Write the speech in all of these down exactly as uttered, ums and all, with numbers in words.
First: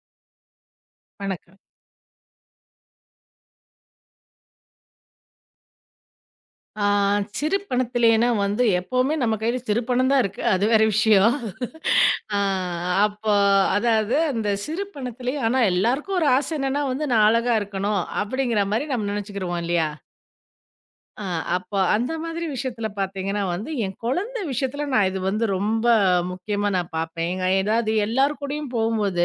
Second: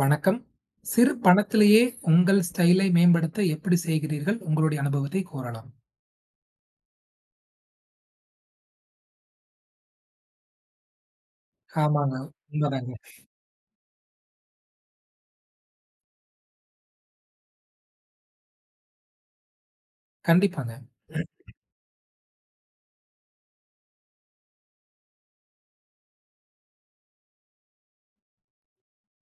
வணக்கம். சிறு வணக்கம். பணத்திலேயே உங்கள் ஸ்டைலை மேம்படுத்த எப்படி செய்கிறீர்கள்? உங்களுடைய அனுபவத்தை கூறலாம். ஆ சிறு பணத்திலேன்னா வந்து எப்பவுமே நம்ம கையில சிறு பணம் தான் இருக்கு. அது வேற விஷயம். ஆமாங்க. ஆ உண்மதாங்க. அப்போ அதாவது அந்த சிறு பணத்திலேயே ஆனா எல்லாருக்கும் ஒரு ஆசை என்னன்னா வந்து நான் அழகா இருக்கணும் அப்படிங்கிற மாரி நம்ம நெனச்சுக்கிருவோம் இல்லையா? கண்டிப்பாங்க. ஆ அப்போ அந்த மாதிரி விஷயத்துல பார்த்தீங்கன்னா வந்து, என் குழந்தை விஷயத்துல நான் இது வந்து ரொம்ப முக்கியமா நான் பார்ப்பேன். எங்க ஏதாவது எல்லார் கூடயும் போகும்போது,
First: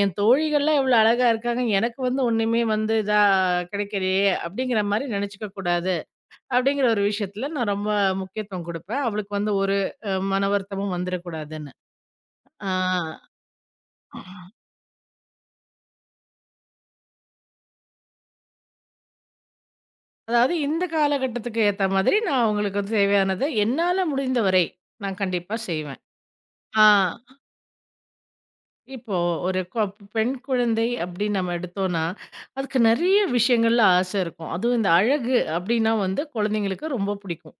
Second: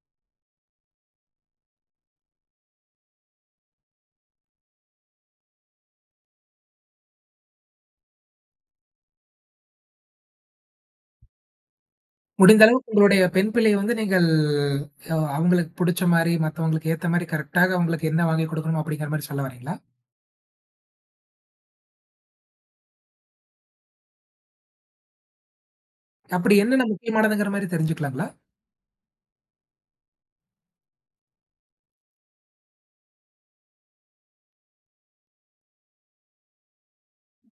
என் தோழிகள்லாம் எவ்வளோ அழகா இருக்காங்க. எனக்கு வந்து ஒண்ணுமே வந்து இதா கிடைக்கலையே! அப்படிங்கிற மாரி நெனச்சுக்க கூடாது. அப்படிங்கிற ஒரு விஷயத்துல நான் ரொம்ப முக்கியத்துவம் குடுப்பேன். அவளுக்கு வந்து ஒரு அ மன வருத்தமும் வந்துரக்கூடாதுன்னு. முடிந்த ஆ அளவுக்கு உங்களுடைய பெண் பிள்ளைய வந்து நீங்கள் அ அவங்களுக்கு புடிச்ச மாரி, மத்தவங்களுக்கு ஏத்த மாரி கரெக்ட்டாக அவங்களுக்கு என்ன வாங்கி கொடுக்கணுமோ அப்படிங்கிற மாரி சொல்ல வரீங்களா? அதாவது இந்த காலகட்டத்துக்கு ஏத்த மாதிரி நான் அவங்களுக்கு வந்து தேவையானத என்னால முடிந்தவரை நான் கண்டிப்பா செய்வேன். அப்படி ஆ என்னென்ன முக்கியமானதுங்கிற மாரி தெரிஞ்சுக்கலாங்களா? இப்போ ஒரு கொ பெண் குழந்தை அப்படின்னு நம்ம எடுத்தோம்னா, அதுக்கு நெறைய விஷயங்கள்ல ஆசை இருக்கும். அதுவும் இந்த அழகு அப்படின்னா வந்து குழந்தைங்களுக்கு ரொம்ப பிடிக்கும்.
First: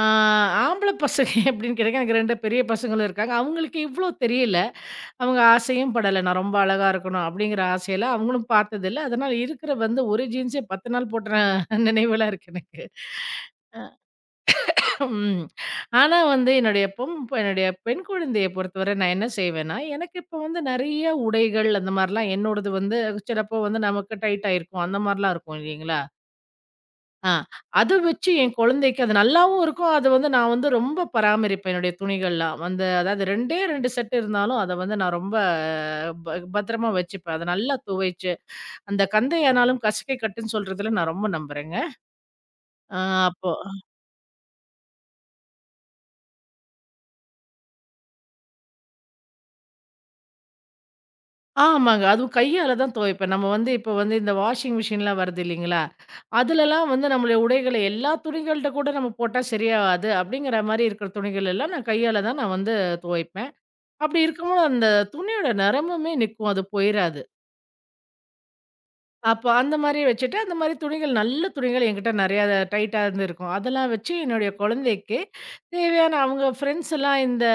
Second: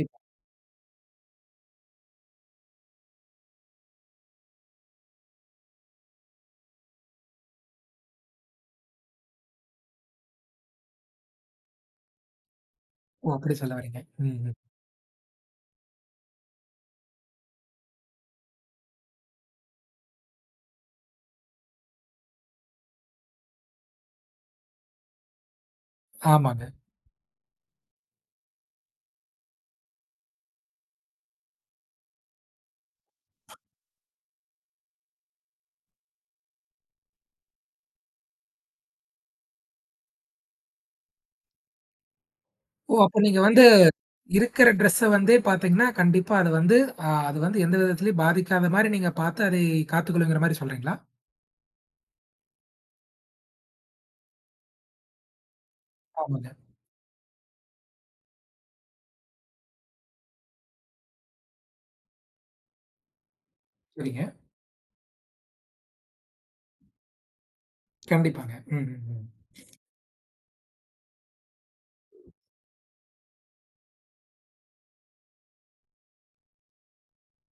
ஆ ஆம்பள பசங்க எப்படின்னு கேட்டா எனக்கு ரெண்டு பெரிய பசங்களும் இருக்காங்க. அவங்களுக்கு இவ்ளோ தெரியல. அவங்க ஆசையும் படல. நான் ரொம்ப அழகா இருக்கணும் அப்படிங்கிற ஆசையில அவங்களும் பார்த்ததில்ல. அதனால இருக்கிற வந்து ஒரு ஜீன்ஸே பத்து நாள் போட்ட நினைவுலாம் இருக்கு எனக்கு. ஓ! அப்படி சொல்ல அ வரீங்க. ம், ம். ம். ஆனா வந்து என்னுடைய பொம் என்னுடைய பெண் குழந்தைய பொறுத்தவரை நான் என்ன செய்வேன்னா, எனக்கு இப்ப வந்து நெறைய உடைகள் அந்த மாரிலாம் என்னோடது வந்து சிலப்போ வந்து நமக்கு டைட் ஆயிருக்கும். அந்த மாரிலாம் இருக்கும் இல்லைங்களா? ஆமாங்க. ஆ. அத வச்சு என் குழந்தைக்கு அது நல்லாவும் இருக்கும். அது வந்து நான் வந்து ரொம்ப பராமரிப்பேன் என்னுடைய துணிகள்லாம். வந்து அதாவது 2டே ரெண்டு செட் இருந்தாலும் அத வந்து நான் ரொம்ப அஹ், ப பத்திரமா வச்சுப்பேன். அத நல்லா துவைச்சு, அந்த கந்தையானாலும் கசக்கை கட்டுன்னு சொல்றதுல நான் ரொம்ப நம்புறேங்க. ஓ! ஆ அப்ப நீங்க அப்போ வந்து இருக்கிற ட்ரெஸ்ஸ வந்து பார்த்தீங்கன்னா, கண்டிப்பா அது வந்து அ அது வந்து எந்த விதத்திலயும் பாதிக்காத மாரி நீங்க பார்த்து அதை காத்துக்கொள்ளுங்கிற மாரி சொல்றீங்களா? ஆமாங்க. அதுவும் கையால தான் துவைப்பேன். நம்ம வந்து இப்போ வந்து இந்த வாஷிங் மிஷின்லாம் வருது இல்லைங்களா? ஆமாங்க. அதுலலாம் வந்து நம்மளுடைய உடைகள எல்லா துணிகள்ட்ட கூட நம்ம போட்டா சரியாவாது. அப்படிங்கிற மாரி இருக்கிற துணிகள் எல்லாம் நான் கையால தான் நான் வந்து துவைப்பேன். அப்படி சரிங்க. இருக்கும்போது அந்த துணியோட நரமுமே நிக்கும். அது போயிராது. கண்டிப்பாங்க. ம், ம், ம். அப்ப அந்த மாரி வச்சுட்டு, அந்த மாரி துணிகள் நல்ல துணிகள் என்கிட்ட நெறையா டைட்டா இருந்திருக்கும். அதெல்லாம் வச்சு என்னுடைய குழந்தைக்கு தேவையான அவங்க ஃப்ரெண்ட்ஸ் எல்லாம் இந்த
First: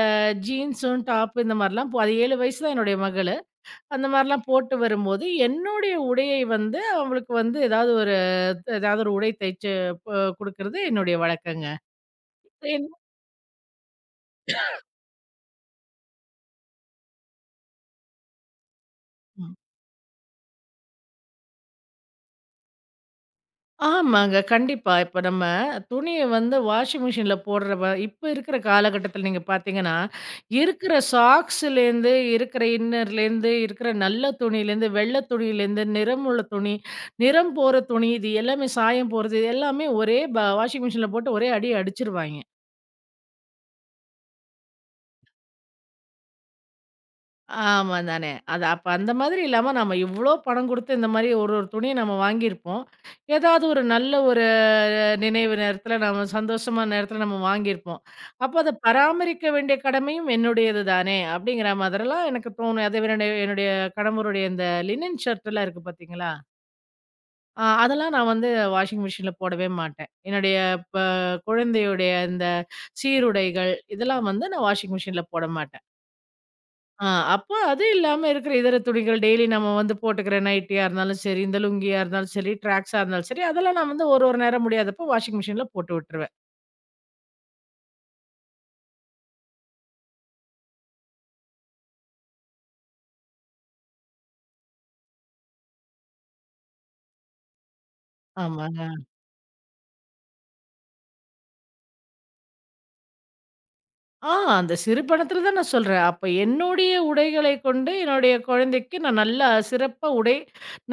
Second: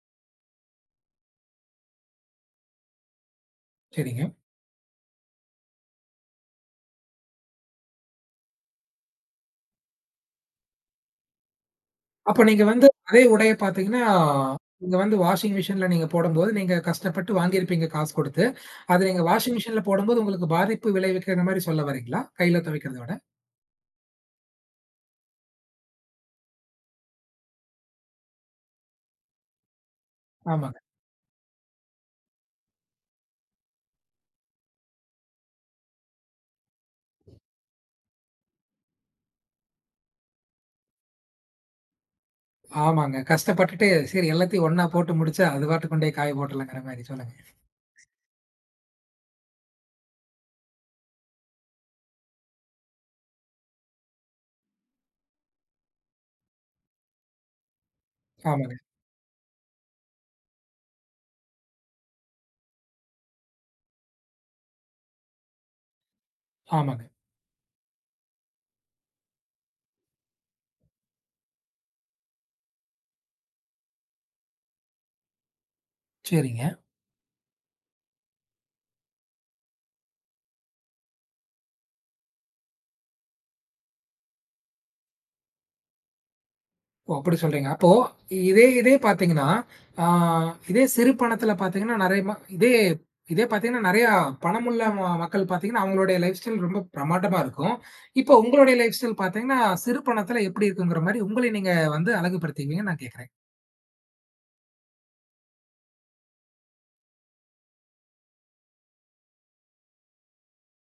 ஜீன்ஸும், டாப் இந்த மாரிலாம் போ அது ஏழு வயசு தான் என்னுடைய மகளு. அந்த சரிங்க. மாரிலாம் போட்டு வரும்போது, என்னுடைய உடையை வந்து அவளுக்கு வந்து ஏதாவது ஒரு ஏதாவது ஒரு உடை தைச்சு ப குடுக்குறது என்னுடைய வழக்கங்க. அப்ப நீங்க வந்து என் அதே உடைய பார்த்தீங்கன்னா, நீங்க வந்து வாஷிங் மிஷின்ல நீங்க போடும்போது, நீங்க கஷ்டப்பட்டு வாங்கியிருப்பீங்க காசு குடுத்து. அத நீங்க வாஷிங் மிஷின்ல போடும்போது உங்களுக்கு பாதிப்பு விளைவிக்கிற மாரி சொல்ல வரீங்களா? கையில துவைக்கிறத விட? ஆமாங்க. கண்டிப்பா. இப்ப நம்ம துணிய வந்து வாஷிங் மிஷின்ல போடுற வ இப்ப இருக்கிற காலகட்டத்தில நீங்க பார்த்தீங்கன்னா, ஆமாங்க. இருக்கிற சாக்ஸ்லேருந்து, இருக்கிற இன்னர்லேருந்து, இருக்கிற நல்ல துணியிலேருந்து, வெள்ள துணியிலேருந்து, நிறமுள்ள துணி, நிறம் போற துணி, இது எல்லாமே சாயம் போறது, இது எல்லாமே ஒரே ப வாஷிங் மிஷின்ல போட்டு ஒரே அடி அடிச்சுருவாய்ங்க. ஆமாங்க. கஷ்டப்பட்டுட்டு சரி எல்லாத்தையும் ஒண்ணா போட்டு முடிச்சா, அது பாட்டுக்கு கொண்டே காய போட்டுறலாங்கிற மாரி. சொல்லுங்க. ஆமா தானே. அது அப்ப அந்த மாதிரி இல்லாம நம்ம இவ்ளோ பணம் குடுத்து இந்த மாரி ஒரு ஒரு துணிய நம்ம வாங்கியிருப்போம். ஏதாவது ஒரு நல்ல ஒரு நினைவு நேரத்துல, நம்ம சந்தோஷமான நேரத்துல நம்ம வாங்கியிருப்போம். அப்ப அத ஆமாங்க, பராமரிக்க வேண்டிய கடமையும் என்னுடையது தானே! அப்படிங்கிற மாதிரிலாம் எனக்கு தோணும். அது என்னுடைய என்னுடைய கணவருடைய இந்த லினன் ஷர்ட்லாம் இருக்கு பார்த்தீங்களா? ஆமாங்க. அ அதெல்லாம் நான் வந்து வாஷிங் மிஷின்ல போடவே மாட்டேன். என்னுடைய ப குழந்தையுடைய இந்த சீருடைகள் இதெல்லாம் வந்து நான் வாஷிங் மிஷின்ல போட மாட்டேன். சரிங்க. ஆ அப்போ அது இல்லாம இருக்கிற இதர துணிகள் டெய்லி நம்ம வந்து போட்டுக்கிற நைட்டியா இருந்தாலும் சரி, இந்த லுங்கியா இருந்தாலும் சரி, ட்ராக்ஸா இருந்தாலும் சரி, அதெல்லாம் நான் வந்து ஒரு ஒரு நேரம் முடியாதப்போ வாஷிங் மிஷின்ல போட்டு விட்டுருவேன். ஓ! அப்படி சொல்றீங்க. அப்போ இதே இதே பார்த்தீங்கன்னா, ஆ இதே சிறு பணத்தில பார்த்தீங்கன்னா, நெறைய ம இதே இதே பார்த்தீங்கன்னா, நெறையா பணமுள்ள ம மக்கள் பார்த்தீங்கன்னா, அவங்களுடைய லைஃப் ஸ்டைல் ரொம்ப பிரமாண்டமா இருக்கும். இப்போ உங்களுடைய லைஃப் ஆமாங்க. ஸ்டைல் பார்த்தீங்கன்னா, சிறு பணத்தில எப்படி இருக்குங்கிற மாரி உங்களை நீங்க வந்து அழகுபடுத்திக்குவீங்கன்னு நான் கேட்கிறேன். ஆ அந்த சிறு பணத்தில தான் நான் சொல்றேன். அப்ப என்னுடைய உடைகளை கொண்டு என்னுடைய குழந்தைக்கு நான் நல்லா சிறப்பா உடை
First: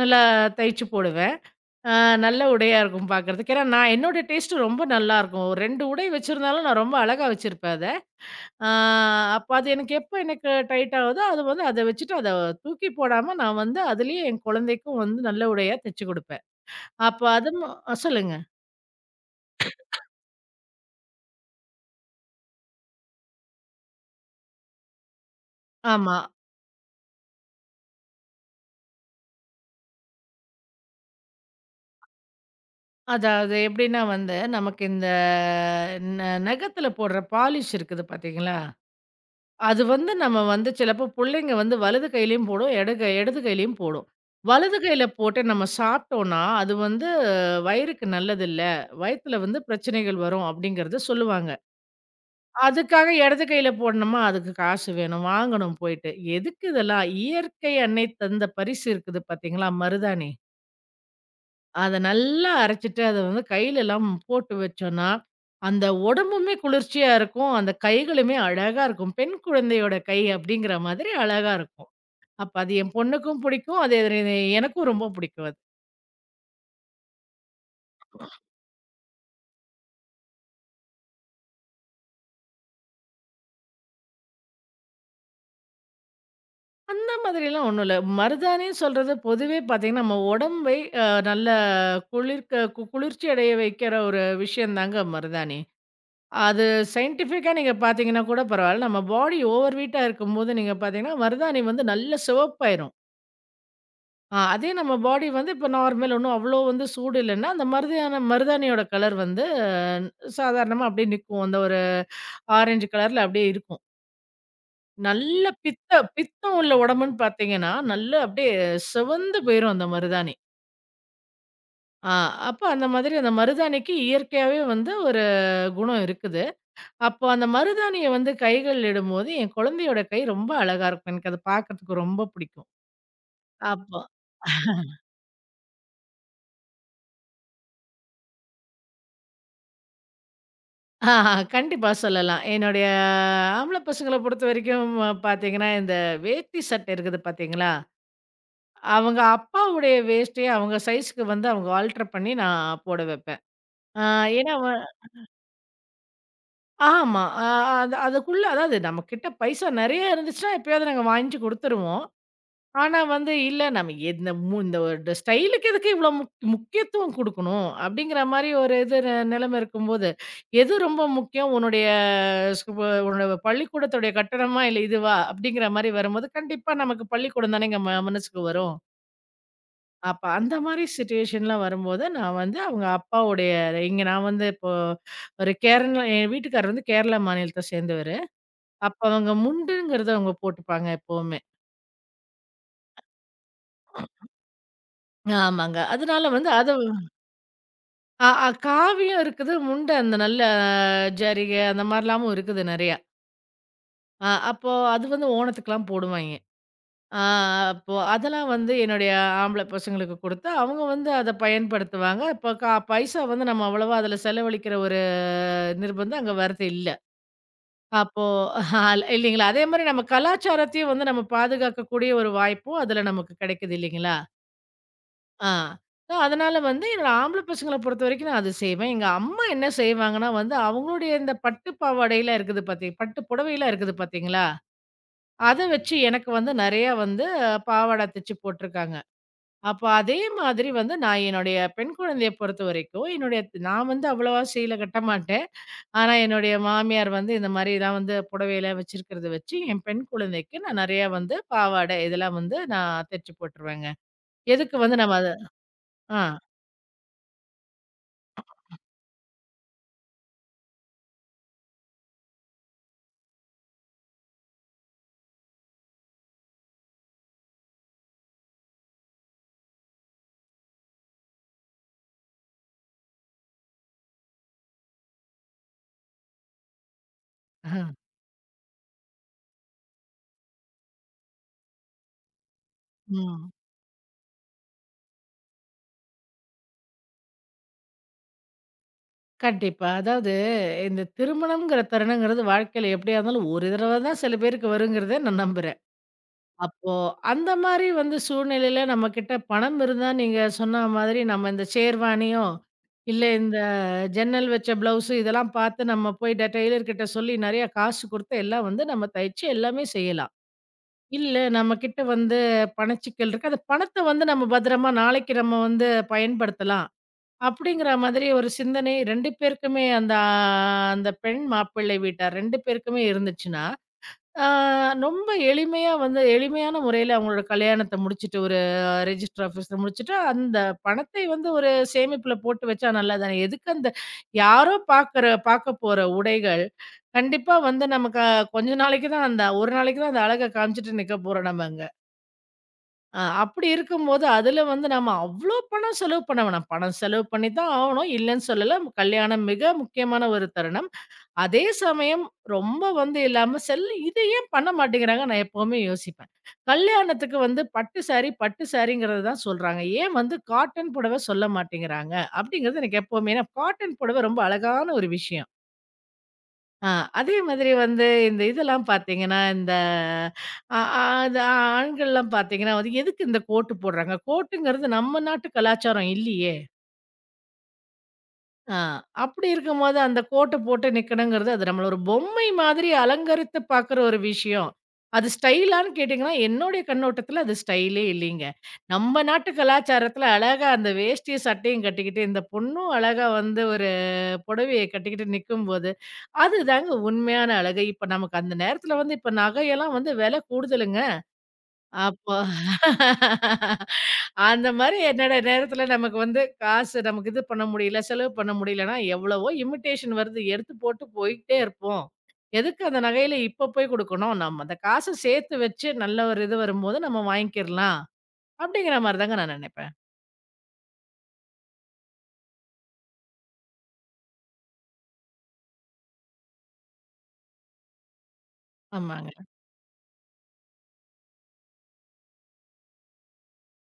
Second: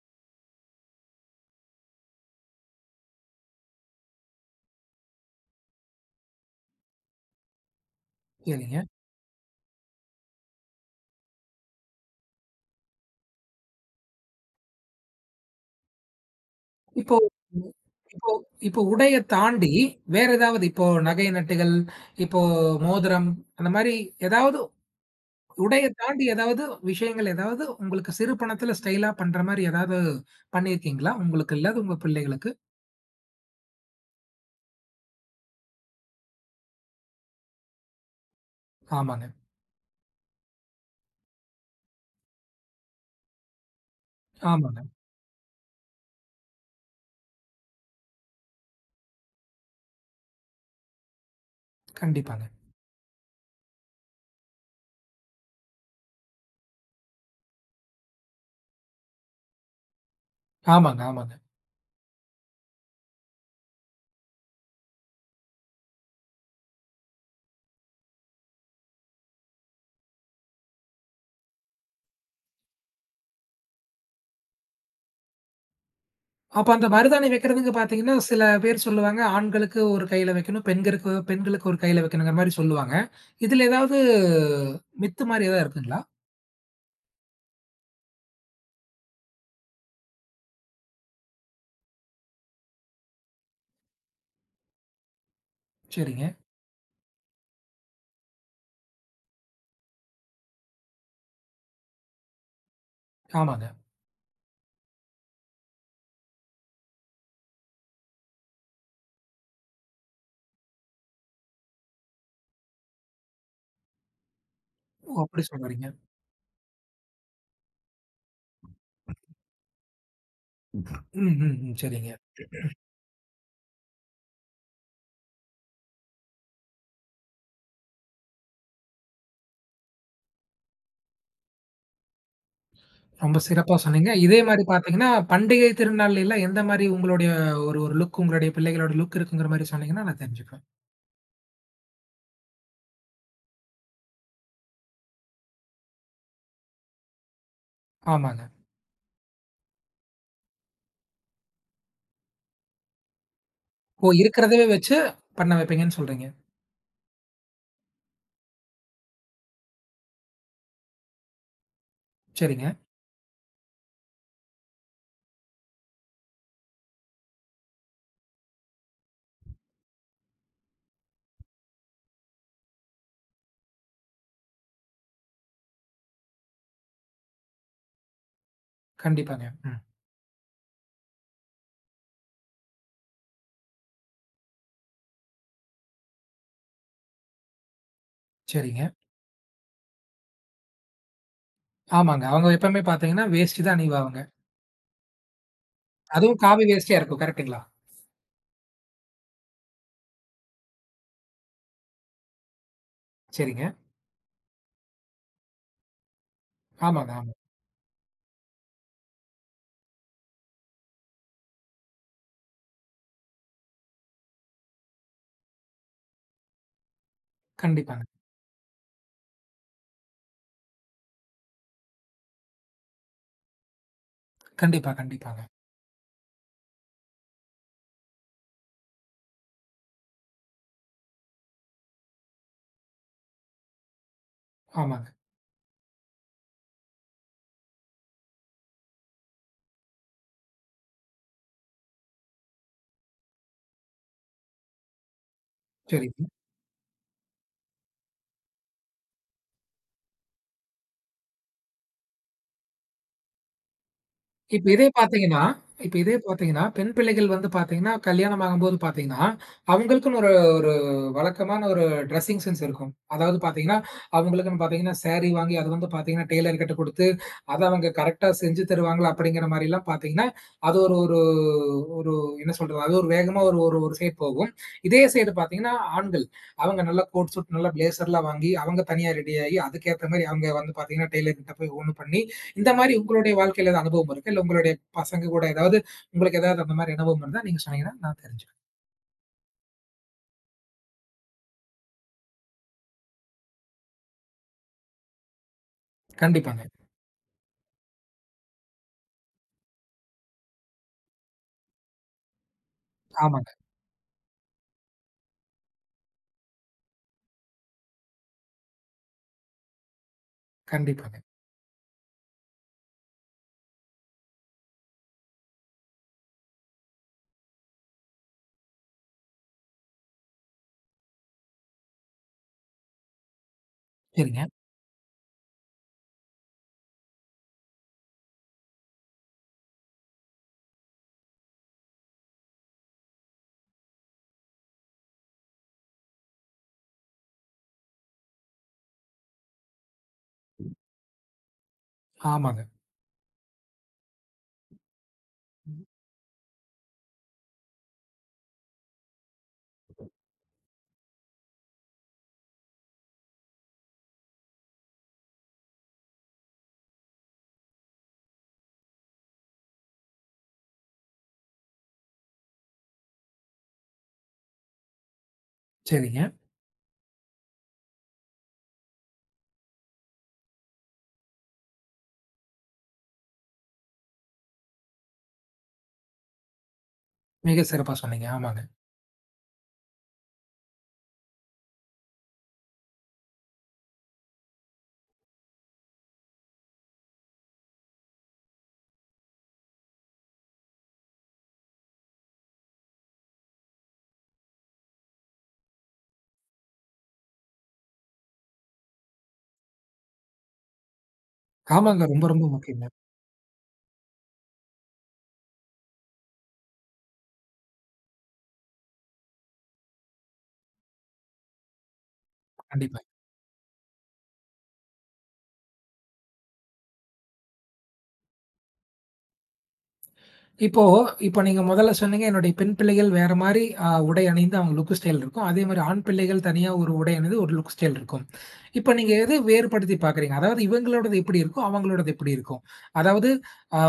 நல்லா தைச்சு போடுவேன். ஆ நல்ல உடையா இருக்கும் பார்க்கறதுக்கு. ஏன்னா நான் என்னோட டேஸ்ட்டு ரொம்ப நல்லாருக்கும். ஒரு ரெண்டு உடை வச்சிருந்தாலும் நான் ரொம்ப அழகா வச்சிருப்பேன் அத. ஆ கேளுங்க. அப்ப அது எனக்கு எப்ப எனக்கு டைட் ஆகுதோ, அது வந்து அத வச்சுட்டு அத தூக்கி போடாம நான் வந்து அதிலேயே என் குழந்தைக்கும் வந்து நல்ல உடையா தச்சு குடுப்பேன். இப்போ அப்ப அது ம அஹ் இப்போ சொல்லுங்க. இப்போ உடைய தாண்டி வேற ஏதாவது இப்போ நகை நட்டுகள், இப்போ மோதிரம் அந்த மாரி ஏதாவது உடைய ஆமா. தாண்டி ஏதாவது விஷயங்கள் ஏதாவது உங்களுக்கு சிறு பணத்துல ஸ்டைலா பண்ற மாரி ஏதாவது பண்ணியிருக்கீங்களா? உங்களுக்கு இல்ல, அது உங்க பிள்ளைகளுக்கு? அதாவது எப்படின்னா வந்து, நமக்கு இந்த ந நகத்துல போடுற பாலிஷ் இருக்குது பார்த்தீங்களா? ஆமாங்க, அது வந்து நம்ம வந்து சிலப்போ புள்ளைங்க வந்து வலது கையிலயும் போடும், இடது கை இடது கையிலயும் போடும். வலது ஆமாங்க. கையில போட்டு நம்ம சாப்பிட்டோம்னா, அது வந்து வயிறுக்கு நல்லதில்ல, வயித்துல வந்து பிரச்சனைகள் வரும் அப்படிங்கிறத சொல்லுவாங்க. கண்டிப்பாங்க. அதுக்காக இடது கையில போடணுமா, அதுக்கு காசு வேணும். வாங்கணும் போயிட்டு. எதுக்கு இதெல்லாம்? இயற்கை அன்னை தந்த பரிசு இருக்குது பார்த்தீங்களா? மருதாணி. ஆமாங்க, ஆமாங்க. அத நல்லா அரைச்சுட்டு, அத வந்து கையிலலாம் போட்டு வச்சோன்னா, அந்த உடம்புமே குளிர்ச்சியா இருக்கும். அந்த கைகளுமே அழகா இருக்கும். பெண் குழந்தையோட கை அப்படிங்கிற மாதிரி அழகா இருக்கும். அப்ப அது என் பொண்ணுக்கும் பிடிக்கும். அது எ- எனக்கும் ரொம்ப பிடிக்கும் அது. அப்ப அந்த மருதாணி வைக்கிறதுக்கு பார்த்தீங்கன்னா, சில பேர் சொல்லுவாங்க, ஆண்களுக்கு ஒரு கையில வைக்கணும், பெண்களுக்கு பெண்களுக்கு ஒரு கையில வைக்கணுங்கிற மாரி சொல்லுவாங்க. இதுல ஏதாவது மித்து மாரி ஏதாவது இருக்குங்களா? மாதிரிலாம் ஒண்ணும் இல்ல. மருதாணின்னு சொல்றது பொதுவே பார்த்தீங்கன்னா, நம்ம உடம்பை அ நல்ல குளிர்க்க கு குளிர்ச்சி அடைய வைக்கிற ஒரு விஷயம் தாங்க மருதாணி. சரிங்க. அது சயின்டிஃபிக்கா நீங்க பார்த்தீங்கன்னா கூட பரவால்ல. நம்ம பாடி ஓவர் வீட்டா இருக்கும்போது நீங்க பார்த்தீங்கன்னா, மருதாணி வந்து நல்ல சிவப்பாயிரும். ஆமாங்க. அ அதே நம்ம பாடி வந்து இப்ப நார்மல் ஒண்ணும் அவ்வளோ வந்து சூடு இல்லன்னா, அந்த மருதியான மருதாணியோட கலர் வந்து சாதாரணமா அப்படியே நிக்கும். அந்த ஒரு ஆரஞ்சு கலர்ல அப்படியே இருக்கும். ஓ! அப்படி நல்ல சொல்ல வர்றீங்க. பித்த பித்தம் உள்ள உடம்புன்னு பார்த்தீங்கன்னா, நல்ல அப்படியே சிவந்து போயிரும் அந்த மருதாணி. ம், ம், ம். சரிங்க. ஆ அப்ப அந்த மாதிரி அந்த மருதாணிக்கு இயற்கையாவே வந்து ஒரு குணம் இருக்குது. அப்போ அந்த மருதாணிய வந்து கைகள் இடும்போது, என் குழந்தையோட கை ரொம்ப அழகா இருக்கும். எனக்கு அத பார்க்கறதுக்கு ரொம்ப பிடிக்கும். ரொம்ப சிறப்பா அப்போ சொன்னீங்க. இதே மாரி பார்த்தீங்கன்னா, பண்டிகை திருநாள்லல்லாம் எந்த மாரி உங்களுடைய ஒரு ஒரு லுக் உங்களுடைய பிள்ளைகளோட லுக் இருக்குங்கிற மாரி சொன்னீங்கன்னா, நான் தெரிஞ்சுப்பேன். ஆஹா, கண்டிப்பா சொல்லலாம். என்னுடைய ஆம்பள பசங்கள பொறுத்தவரைக்கும் பார்த்தீங்கன்னா, இந்த வேட்டி சட்டை இருக்குது பார்த்தீங்களா? ஆமாங்க. அவங்க அப்பாவுடைய வேஷ்டிய அவங்க சைஸ்க்கு வந்து அவங்க ஆல்டர் பண்ணி நான் போட வைப்பேன். ஆ ஓ! ஏன்னா வ இருக்கிறதவே வச்சு பண்ண வைப்பீங்கன்னு சொல்றீங்க. ஆமா. அ அது அதுக்குள்ள அதாவது நம்மகிட்ட பைசா நெறைய இருந்துச்சுன்னா, எப்பயாவது நாங்க வாங்கிச்சு குடுத்துருவோம். சரிங்க. ஆனா வந்து இல்ல நம்ம இந்த மு இந்த ஒரு ஸ்டைலுக்கு எதுக்கு இவ்வளோ முக் முக்கியத்துவம் குடுக்கணும்? அப்படிங்கிற மாரி ஒரு இது நெ நெலைமை இருக்கும்போது, எது ரொம்ப முக்கியம்? உன்னுடைய ஸ்கூ உன்னோட பள்ளிக்கூடத்துடைய கட்டணமா? இல்ல இதுவா? அப்படிங்கிற மாரி வரும்போது, கண்டிப்பா நமக்கு பள்ளிக்கூடம் தானேங்க ம மனசுக்கு வரும். கண்டிப்பாங்க. ம். அப்ப அந்த மாரி சிச்சுவேஷன்லாம் வரும்போது, நான் வந்து அவங்க அப்பாவுடைய இங்க நான் வந்து இப்போ ஒரு கேரளா என் வீட்டுக்காரர் வந்து கேரளா மாநிலத்த சேர்ந்தவரு. சரிங்க. அப்ப அவங்க முண்டுங்கிறத அவங்க போட்டுப்பாங்க எப்பவுமே. ஆமாங்க. அவங்க எப்பவுமே பார்த்தீங்கன்னா, வேஷ்டி தான் அணிவாங்க. ஆமாங்க. அதனால அதுவும் வந்து காவி அத வேஷ்டியா இருக்கும். கரெக்ட்டுங்களா? அ அ காவியம் இருக்குது. முண்டு அந்த நல்ல அஹ், ஜரிகை அந்த மாரிலாமும் இருக்குது நெறையா. சரிங்க. அ அப்போ அது வந்து ஓணத்துக்குலாம் போடுவாய்ங்க. ஆமாங்க, ஆ ஆமா. அப்போ அதெல்லாம் வந்து என்னுடைய ஆம்பள பசங்களுக்கு குடுத்து, அவங்க வந்து அத பயன்படுத்துவாங்க. இப்ப கா பைசா வந்து நம்ம அவ்வளவா அதுல செலவழிக்கிற ஒரு நிர்பந்தம் அங்க வரது இல்ல. கண்டிப்பாங்க. அப்போ ஆல்- இல்லைங்களா? அதே மாரி நம்ம கலாச்சாரத்தையும் வந்து நம்ம பாதுகாக்கக்கூடிய ஒரு வாய்ப்பும் அதுல நமக்கு கெடைக்குது இல்லைங்களா? கண்டிப்பா, கண்டிப்பாங்க. ஆ. so அதனால வந்து என்னோட ஆம்பள பசங்கள பொறுத்தவரைக்கும் நான் அது செய்வேன். எங்க அம்மா என்ன செய்வாங்கன்னா வந்து, அவங்களுடைய இந்த பட்டு பாவாடைலாம் இருக்குது பாத்தீங் பட்டு புடவைலாம் இருக்குது பாத்தீங்களா? ஆமாங்க. அத வச்சு எனக்கு வந்து நெறையா வந்து பாவாட தச்சு போட்டுருக்காங்க. அப்ப அதே மாதிரி வந்து நான் என்னுடைய பெண் குழந்தைய பொறுத்தவரைக்கும், என்னுடைய நான் வந்து அவ்வளவா செய்ல கட்ட மாட்டேன். சரி. ஆனா என்னுடைய மாமியார் வந்து இந்த மாரிலாம் வந்து புடவைலாம் வச்சிருக்கிறத வச்சு, என் பெண் குழந்தைக்கு நான் நெறையா வந்து பாவாடை இதெல்லாம் வந்து நான் தச்சு போட்டுருவேங்க. இப்ப எதுக்கு இதே வந்து நம்ம அத பார்த்தீங்கன்னா இப்ப இதே பார்த்தீங்கன்னா, பெண் பிள்ளைகள் வந்து பார்த்தீங்கன்னா, கல்யாணம் ஆகும்போது பார்த்தீங்கன்னா, அவங்களுக்குன்னு ஒரு ஒரு வழக்கமான ஒரு ட்ரெஸ்ஸிங் சென்ஸ் இருக்கும். அதாவது பார்த்தீங்கன்னா, அவங்களுக்குன்னு பார்த்தீங்கன்னா, சாரி வாங்கி அது வந்து பார்த்தீங்கன்னா, டெய்லர் கிட்ட குடுத்து, அத அவங்க கரெக்ட்டா செஞ்சு தருவாங்களா? அப்படிங்கிற மாரிலாம் பார்த்தீங்கன்னா, அது ஒரு ஒரு ஒரு என்ன சொல்றது? அது ஒரு வேகமா ஒரு ஒரு ஒரு சைடு போகும். இதே சைடு பார்த்தீங்கன்னா, ஆண்கள் அவங்க நல்லா கோட் சூட், நல்லா ஆ. பிளேசர்லாம் வாங்கி, அவங்க தனியா ரெடி ஆகி, அதுக்கேத்த மாரி அவங்க வந்து பார்த்தீங்கன்னா, டெய்லர் கிட்ட போய் ஒண்ணு பண்ணி, இந்த மாரி உங்களுடைய ம். வாழ்க்கையில எதாவது அனுபவம் இருக்கா? இல்ல உங்களுடைய பசங்க கூட ஏதாவது உங்களுக்கு ஏதாவது அந்த மாரி அனுபவம் இருந்தா நீங்க சொன்னீங்கன்னா, நான் தெரிஞ்சுக்கிறேன். கண்டிப்பா. அதாவது இந்த திருமணம்ங்கிற தருணங்கிறது வாழ்க்கையில எப்படியா இருந்தாலும் ஒரு தடவ தான் சில பேருக்கு வருங்கிறத நான் நம்புறேன். கண்டிப்பாங்க. அப்போ அந்த மாரி வந்து சூழ்நிலையில நம்மகிட்ட பணம் இருந்தா நீங்க சொன்ன மாதிரி நம்ம இந்த ஷேர்வானியோ, இல்ல ஆமாங்க. இந்த ஜன்னல் வச்ச ப்ளவுஸு இதெல்லாம் பார்த்து நம்ம போய் டெ டெய்லர் கிட்ட சொல்லி நெறைய காசு குடுத்து எல்லாம் வந்து நம்ம தைச்சு எல்லாமே செய்யலாம். கண்டிப்பாங்க. இல்ல நம்மகிட்ட வந்து பணச்சிக்கல் இருக்கு. அந்த பணத்த வந்து நம்ம பத்திரமா நாளைக்கு நம்ம வந்து பயன்படுத்தலாம். அப்படிங்கிற மாதிரி ஒரு சிந்தனை ரெண்டு பேருக்குமே அந்த அந்த பெண் மாப்பிள்ளை வீட்டார் ரெண்டு பேருக்குமே இருந்துச்சுன்னா, சரிங்க. ஆ ரொம்ப எளிமையா வந்து எளிமையான முறையில அவங்களோட கல்யாணத்த முடிச்சுட்டு, ஒரு ரெஜிஸ்டர் ஆஃபீஸ்ல முடிச்சுட்டு, அந்த பணத்தை வந்து ஒரு சேமிப்புல போட்டு வச்சா நல்லதுதானே. எதுக்கு அந்த யாரோ பார்க்குற பார்க்க போற உடைகள், கண்டிப்பா வந்து நமக்கு அஹ், கொஞ்ச நாளைக்கு தான் அந்த ஒரு நாளைக்கு தான் அந்த அழக காமிச்சுட்டு நிக்க போறோம் நம்ம அங்க. ஆமாங்க. அ அப்படி இருக்கும்போது, அதுல வந்து நம்ம அவ்ளோ பணம் செலவு பண்ண வேணாம். பணம் செலவு பண்ணி தான் ஆவணும். இல்லன்னு சொல்லல. கல்யாணம் மிக முக்கியமான ஒரு தருணம். அதே சமயம் ரொம்ப வந்து இல்லாம செல் இத ஏன் பண்ண மாட்டேங்கிறாங்க நான் எப்பவுமே யோசிப்பேன். கல்யாணத்துக்கு வந்து பட்டு சாரி, பட்டு சாரிங்கிறத தான் சொல்றாங்க. ஏன் வந்து காட்டன் புடவ சொல்ல மாட்டேங்கிறாங்க? அப்படிங்கிறது எனக்கு எப்பவுமே ஏன்னா காட்டன் புடவ ரொம்ப அழகான ஒரு விஷயம். சரிங்க. ஆ, அதே மாதிரி வந்து இந்த இதெல்லாம் பார்த்தீங்கன்னா, இந்த அ அ அது ஆண்கள்லாம் பார்த்தீங்கன்னா, வந்து எதுக்கு இந்த கோட்டு போடுறாங்க? கோட்டுங்கிறது நம்ம நாட்டு கலாச்சாரம் இல்லையே! மிக சிறப்பா சொன்னீங்க. ஆமாங்க. ஆ அப்படி இருக்கும்போது அந்த கோட்ட போட்டு நிக்கணுங்கிறது, அது நம்மள ஒரு பொம்மை மாதிரி அலங்கரித்து பார்க்குற ஒரு விஷயம். அது ஸ்டைலான்னு கேட்டீங்கன்னா, என்னுடைய கண்ணோட்டத்தில அது ஸ்டைலே இல்லைங்க. நம்ம நாட்டு கலாச்சாரத்தில அழகா அந்த வேஷ்டியும், சட்டையும் கட்டிக்கிட்டு, இந்த பொண்ணும் அழகா வந்து ஒரு புடவைய கட்டிக்கிட்டு நிக்கும்போது, அதுதாங்க உண்மையான அழகு. இப்ப நமக்கு அந்த நேரத்துல வந்து இப்ப நகையெல்லாம் வந்து விலை கூடுதலுங்க. ஆமாங்க. ரொம்ப அப்போ ரொம்ப முக்கியங்க. அந்த மாரி என்னோட நேரத்துல நமக்கு வந்து காசு நமக்கு இது பண்ண முடியல, செலவு பண்ண முடியலன்னா, எவ்வளவோ இமிடேஷன் வருது. எடுத்து போட்டு போயிட்டே இருப்போம். எதுக்கு அந்த கண்டிப்பா. நகையில இப்ப போய் குடுக்கணும்? நம்ம அந்த காச சேர்த்து வச்சு நல்ல ஒரு இது வரும்போது நம்ம வாங்கிக்கிரலாம். அப்படிங்கிற மாரி தாங்க நான் நினைப்பேன். இப்போ இப்போ நீங்க முதல்ல சொன்னீங்க, "என்னுடைய பெண் பிள்ளைகள் வேற மாரி அ உடை அணிந்து அவங்க லுக், ஸ்டைல் இருக்கும். அதேமாரி ஆண் பிள்ளைகள் தனியா ஒரு உடை அணிந்து ஒரு லுக், ஸ்டைல் இருக்கும்." இப்ப நீங்க எத ஆமாங்க. வேறுபடுத்தி பார்க்குறீங்க? அதாவது இவங்களோடது எப்படி இருக்கும்? அவங்களோடது எப்படி இருக்கும்? அதாவது ஆ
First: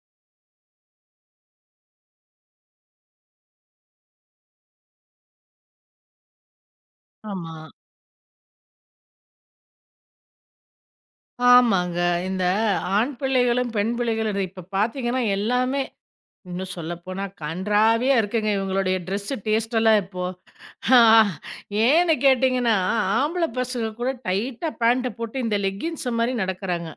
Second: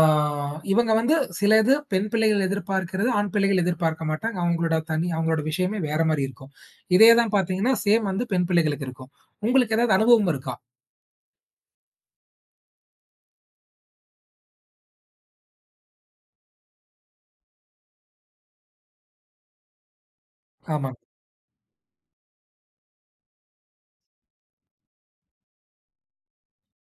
இவங்க வந்து சிலது பெண் பிள்ளைகள் எதிர்பார்க்கிறது, ஆண் பிள்ளைகள் எதிர்பார்க்க மாட்டாங்க. அவங்களோட தனி அவங்களோட விஷயமே வேற மாரி இருக்கும். இதே தான் ஆமா. பார்த்தீங்கன்னா, சேம் வந்து பெண் பிள்ளைகளுக்கு இருக்கும். உங்களுக்கு ஏதாவது அனுபவம் இருக்கா? ஆமாங்க. இந்த ஆண் பிள்ளைகளும், பெண் பிள்ளைகளும் இது இப்ப பார்த்தீங்கன்னா, எல்லாமே இன்னும் சொல்லப்போனா கண்றாவியா இருக்குங்க இவங்களுடைய ட்ரெஸ்ஸு டேஸ்ட்டெல்லாம் இப்போ. ஆமாங்க. ஆஹ், ஏன்னு கேட்டீங்கன்னா, ஆம்பள பசங்க கூட டைட்டா பேண்ட்ட போட்டு இந்த லெக்கின்ஸ மாரி நடக்குறாங்க.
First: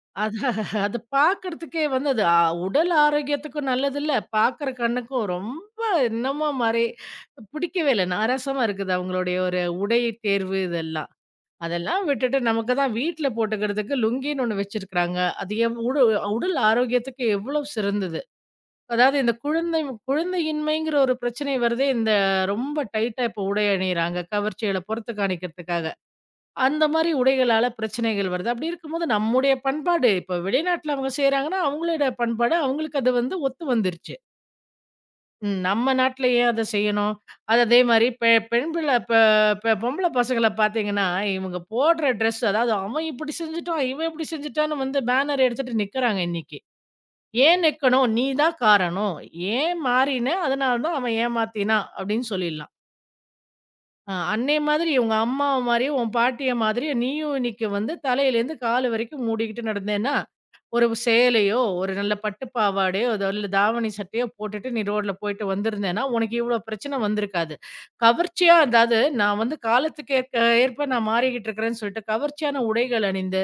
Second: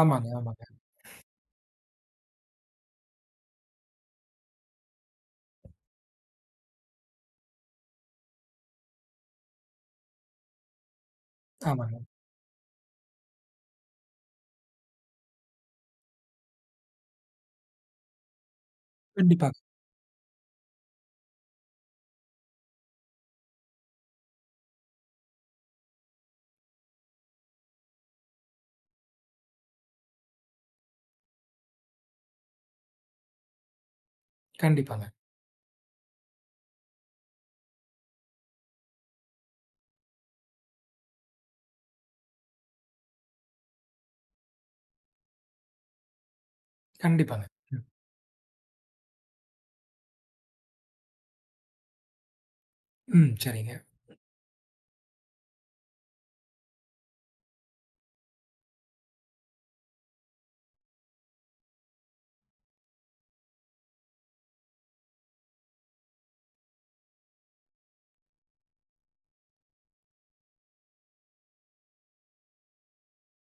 ஆமாங்க, அத ஆமாங்க, அது பார்க்கறதுக்கே வந்து அது அ உடல் ஆரோக்கியத்துக்கும் நல்லதில்ல, பார்க்குற கண்ணுக்கும் ரொம்ப என்னமோ மாரி பிடிக்கவே இல்ல. நாராசமா இருக்குது அவங்களுடைய ஒரு உடை தேர்வு இதெல்லாம். ஆமாங்க. அதெல்லாம் விட்டுட்டு நமக்கு தான் வீட்ல போட்டுக்கிறதுக்கு லுங்கின்னு ஒண்ணு வச்சிருக்கிறாங்க. அது எவ் உடு உடல் ஆரோக்கியத்துக்கு எவ்வளோ சிறந்தது. அதாவது இந்த கண்டிப்பா, குழந்தை குழந்தையின்மைங்கிற ஒரு பிரச்சனை வருதே இந்த ரொம்ப டைட்டா இப்போ உடை அணியிறாங்க. கவர்ச்சிகள புறத்து காணிக்கிறதுக்காக. அந்த மாரி உடைகளால பிரச்சனைகள் வருது. அப்படி இருக்கும்போது நம்முடைய பண்பாடு இப்போ வெளிநாட்ல அவங்க செய்றாங்கன்னா, அவங்களோட பண்பாடு அவங்களுக்கு அது வந்து ஒத்து வந்துருச்சு. கண்டிப்பாங்க, ம். நம்ம நாட்ல ஏன் அத செய்யணும்? அது அதே மாரி பெ பெண் பிள்ள பெ பெ பொம்பள பசங்கள பார்த்தீங்கன்னா, இவங்க போடுற ட்ரெஸ் அதாவது அவன் இப்படி செஞ்சுட்டான், இவன் இப்படி செஞ்சுட்டான்னு வந்து பேனர் எடுத்துட்டு நிக்கிறாங்க இன்னைக்கு. கண்டிப்பாங்க. ஏன் ம், நிக்கணும்? நீ தான் காரணம். ஏன் மாறின? அதனால தான் அவன் ஏமாத்தினான் அப்படின்னு சொல்லிடலாம். ம். சரிங்க. ஆ அன்னைய மாதிரி உங்க அம்மா மாரி, உன் பாட்டிய மாதிரி நீயும் இன்னைக்கு வந்து தலையிலேருந்து கால் வரைக்கும் மூடிக்கிட்டு நடந்தேன்னா, ஒரு சேலையோ, ஒரு நல்ல பட்டு பாவாடையோ, ஏதோ இல்ல தாவணி சட்டையோ போட்டுட்டு நீ ரோட்ல போயிட்டு வந்திருந்தேன்னா, உனக்கு இவ்ளோ பிரச்சனை வந்திருக்காது. கவர்ச்சியா அதாவது நான் வந்து காலத்துக்கு ஏற்க ஏற்ப நான் மாறிக்கிட்டு இருக்கிறேன்னு சொல்லிட்டு கவர்ச்சியான உடைகள் அணிந்து,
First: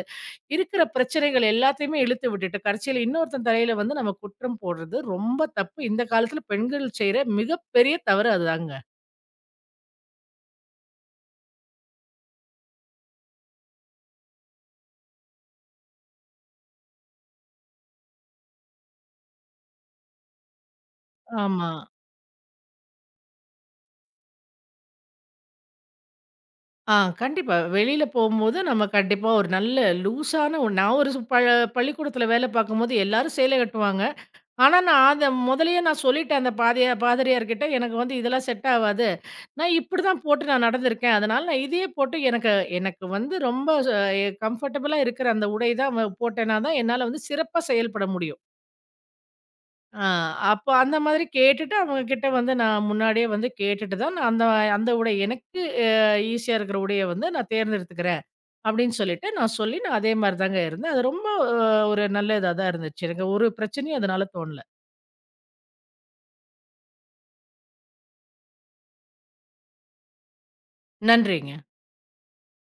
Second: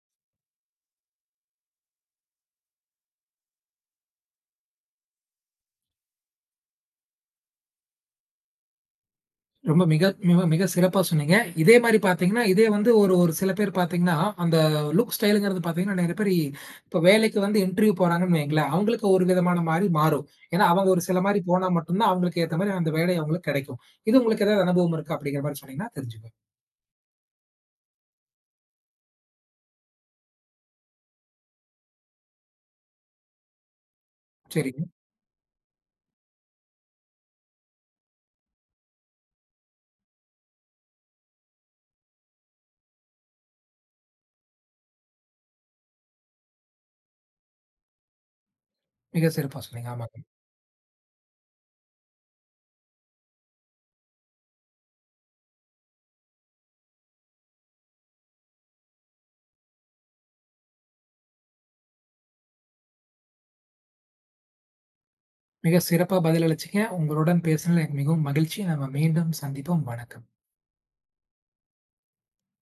இருக்கிற பிரச்சனைகள் எல்லாத்தையுமே இழுத்து விட்டுட்டு, கடைசியில இன்னொருத்தன் தலையில வந்து நம்ம குற்றம் போடுறது ரொம்ப தப்பு. இந்த காலத்துல பெண்கள் செய்ற மிகப்பெரிய தவறு அதுதாங்க. ரொம்ப மிக மிக மிக சிறப்பா சொன்னீங்க. இதே மாரி பார்த்தீங்கன்னா, இதே வந்து ஒரு ஒரு சில பேர் பார்த்தீங்கன்னா, அந்த லுக் ஸ்டைல்ங்கிறது பார்த்தீங்கன்னா, நெறைய பேரு இப்ப வேலைக்கு வந்து இன்டர்வியூ போறாங்கன்னு வையுங்களேன், அவங்களுக்கு ஒரு விதமான மாரி மாறும். ஏன்னா, அவங்க ஒரு சில மாரி போனா ஆமா. மட்டும் தான் அவங்களுக்கு ஏத்த மாரி அந்த வேலை அவங்களுக்கு கெடைக்கும். இது உங்களுக்கு ஏதாவது அனுபவம் இருக்கா? அப்படிங்கிற மாரி சொன்னீங்கன்னா தெரிஞ்சுக்குவேன். ஆ கண்டிப்பா. வெளியில போம்போது நம்ம கண்டிப்பா ஒரு நல்ல லூஸான ஒண்ணு நான் ஒரு சு ப பள்ளிக்கூடத்துல வேலை பார்க்கும்போது எல்லாரும் சேலை கட்டுவாங்க. ஆனா, சரிங்க. நான் அத முதலயே நான் சொல்லிட்டேன் அந்த பாதியா பாதிரியார்கிட்ட, "எனக்கு வந்து இதெல்லாம் செட் ஆவாது. நான் இப்படிதான் போட்டு நான் நடந்திருக்கேன். அதனால நான் இதையே போட்டு எனக்கு எனக்கு வந்து ரொம்ப ச எ கம்ஃபர்டபுளா இருக்கிற அந்த உடை தான் வ போட்டேன்னா தான் என்னால வந்து சிறப்பா செயல்பட முடியும்." மிக சிறப்பா சொன்னீங்க. ஆ, ஆமாங்க. அப்ப அந்த மாதிரி கேட்டுட்டு அவங்க கிட்ட வந்து நான் முன்னாடியே வந்து கேட்டுட்டு தான் நான் அந்த அந்த உடை எனக்கு அ ஈஸியா இருக்கிற உடைய வந்து நான் தேர்ந்தெடுத்துக்கிறேன். அப்படின்னு சொல்லிட்டு நான் சொல்லி நான் அதே மாரி தாங்க இருந்தேன். அது ரொம்ப அ ஒரு நல்ல இதா தான் இருந்துச்சு. எனக்கு ஒரு பிரச்சனையும் அதனால தோணல. மிக சிறப்பா பதிலளிச்சீங்க. உங்களுடன் பேசுனதுல எனக்கு மிகவும் மகிழ்ச்சி. நம்ம மீண்டும் சந்திப்போம். வணக்கம். நன்றிங்க.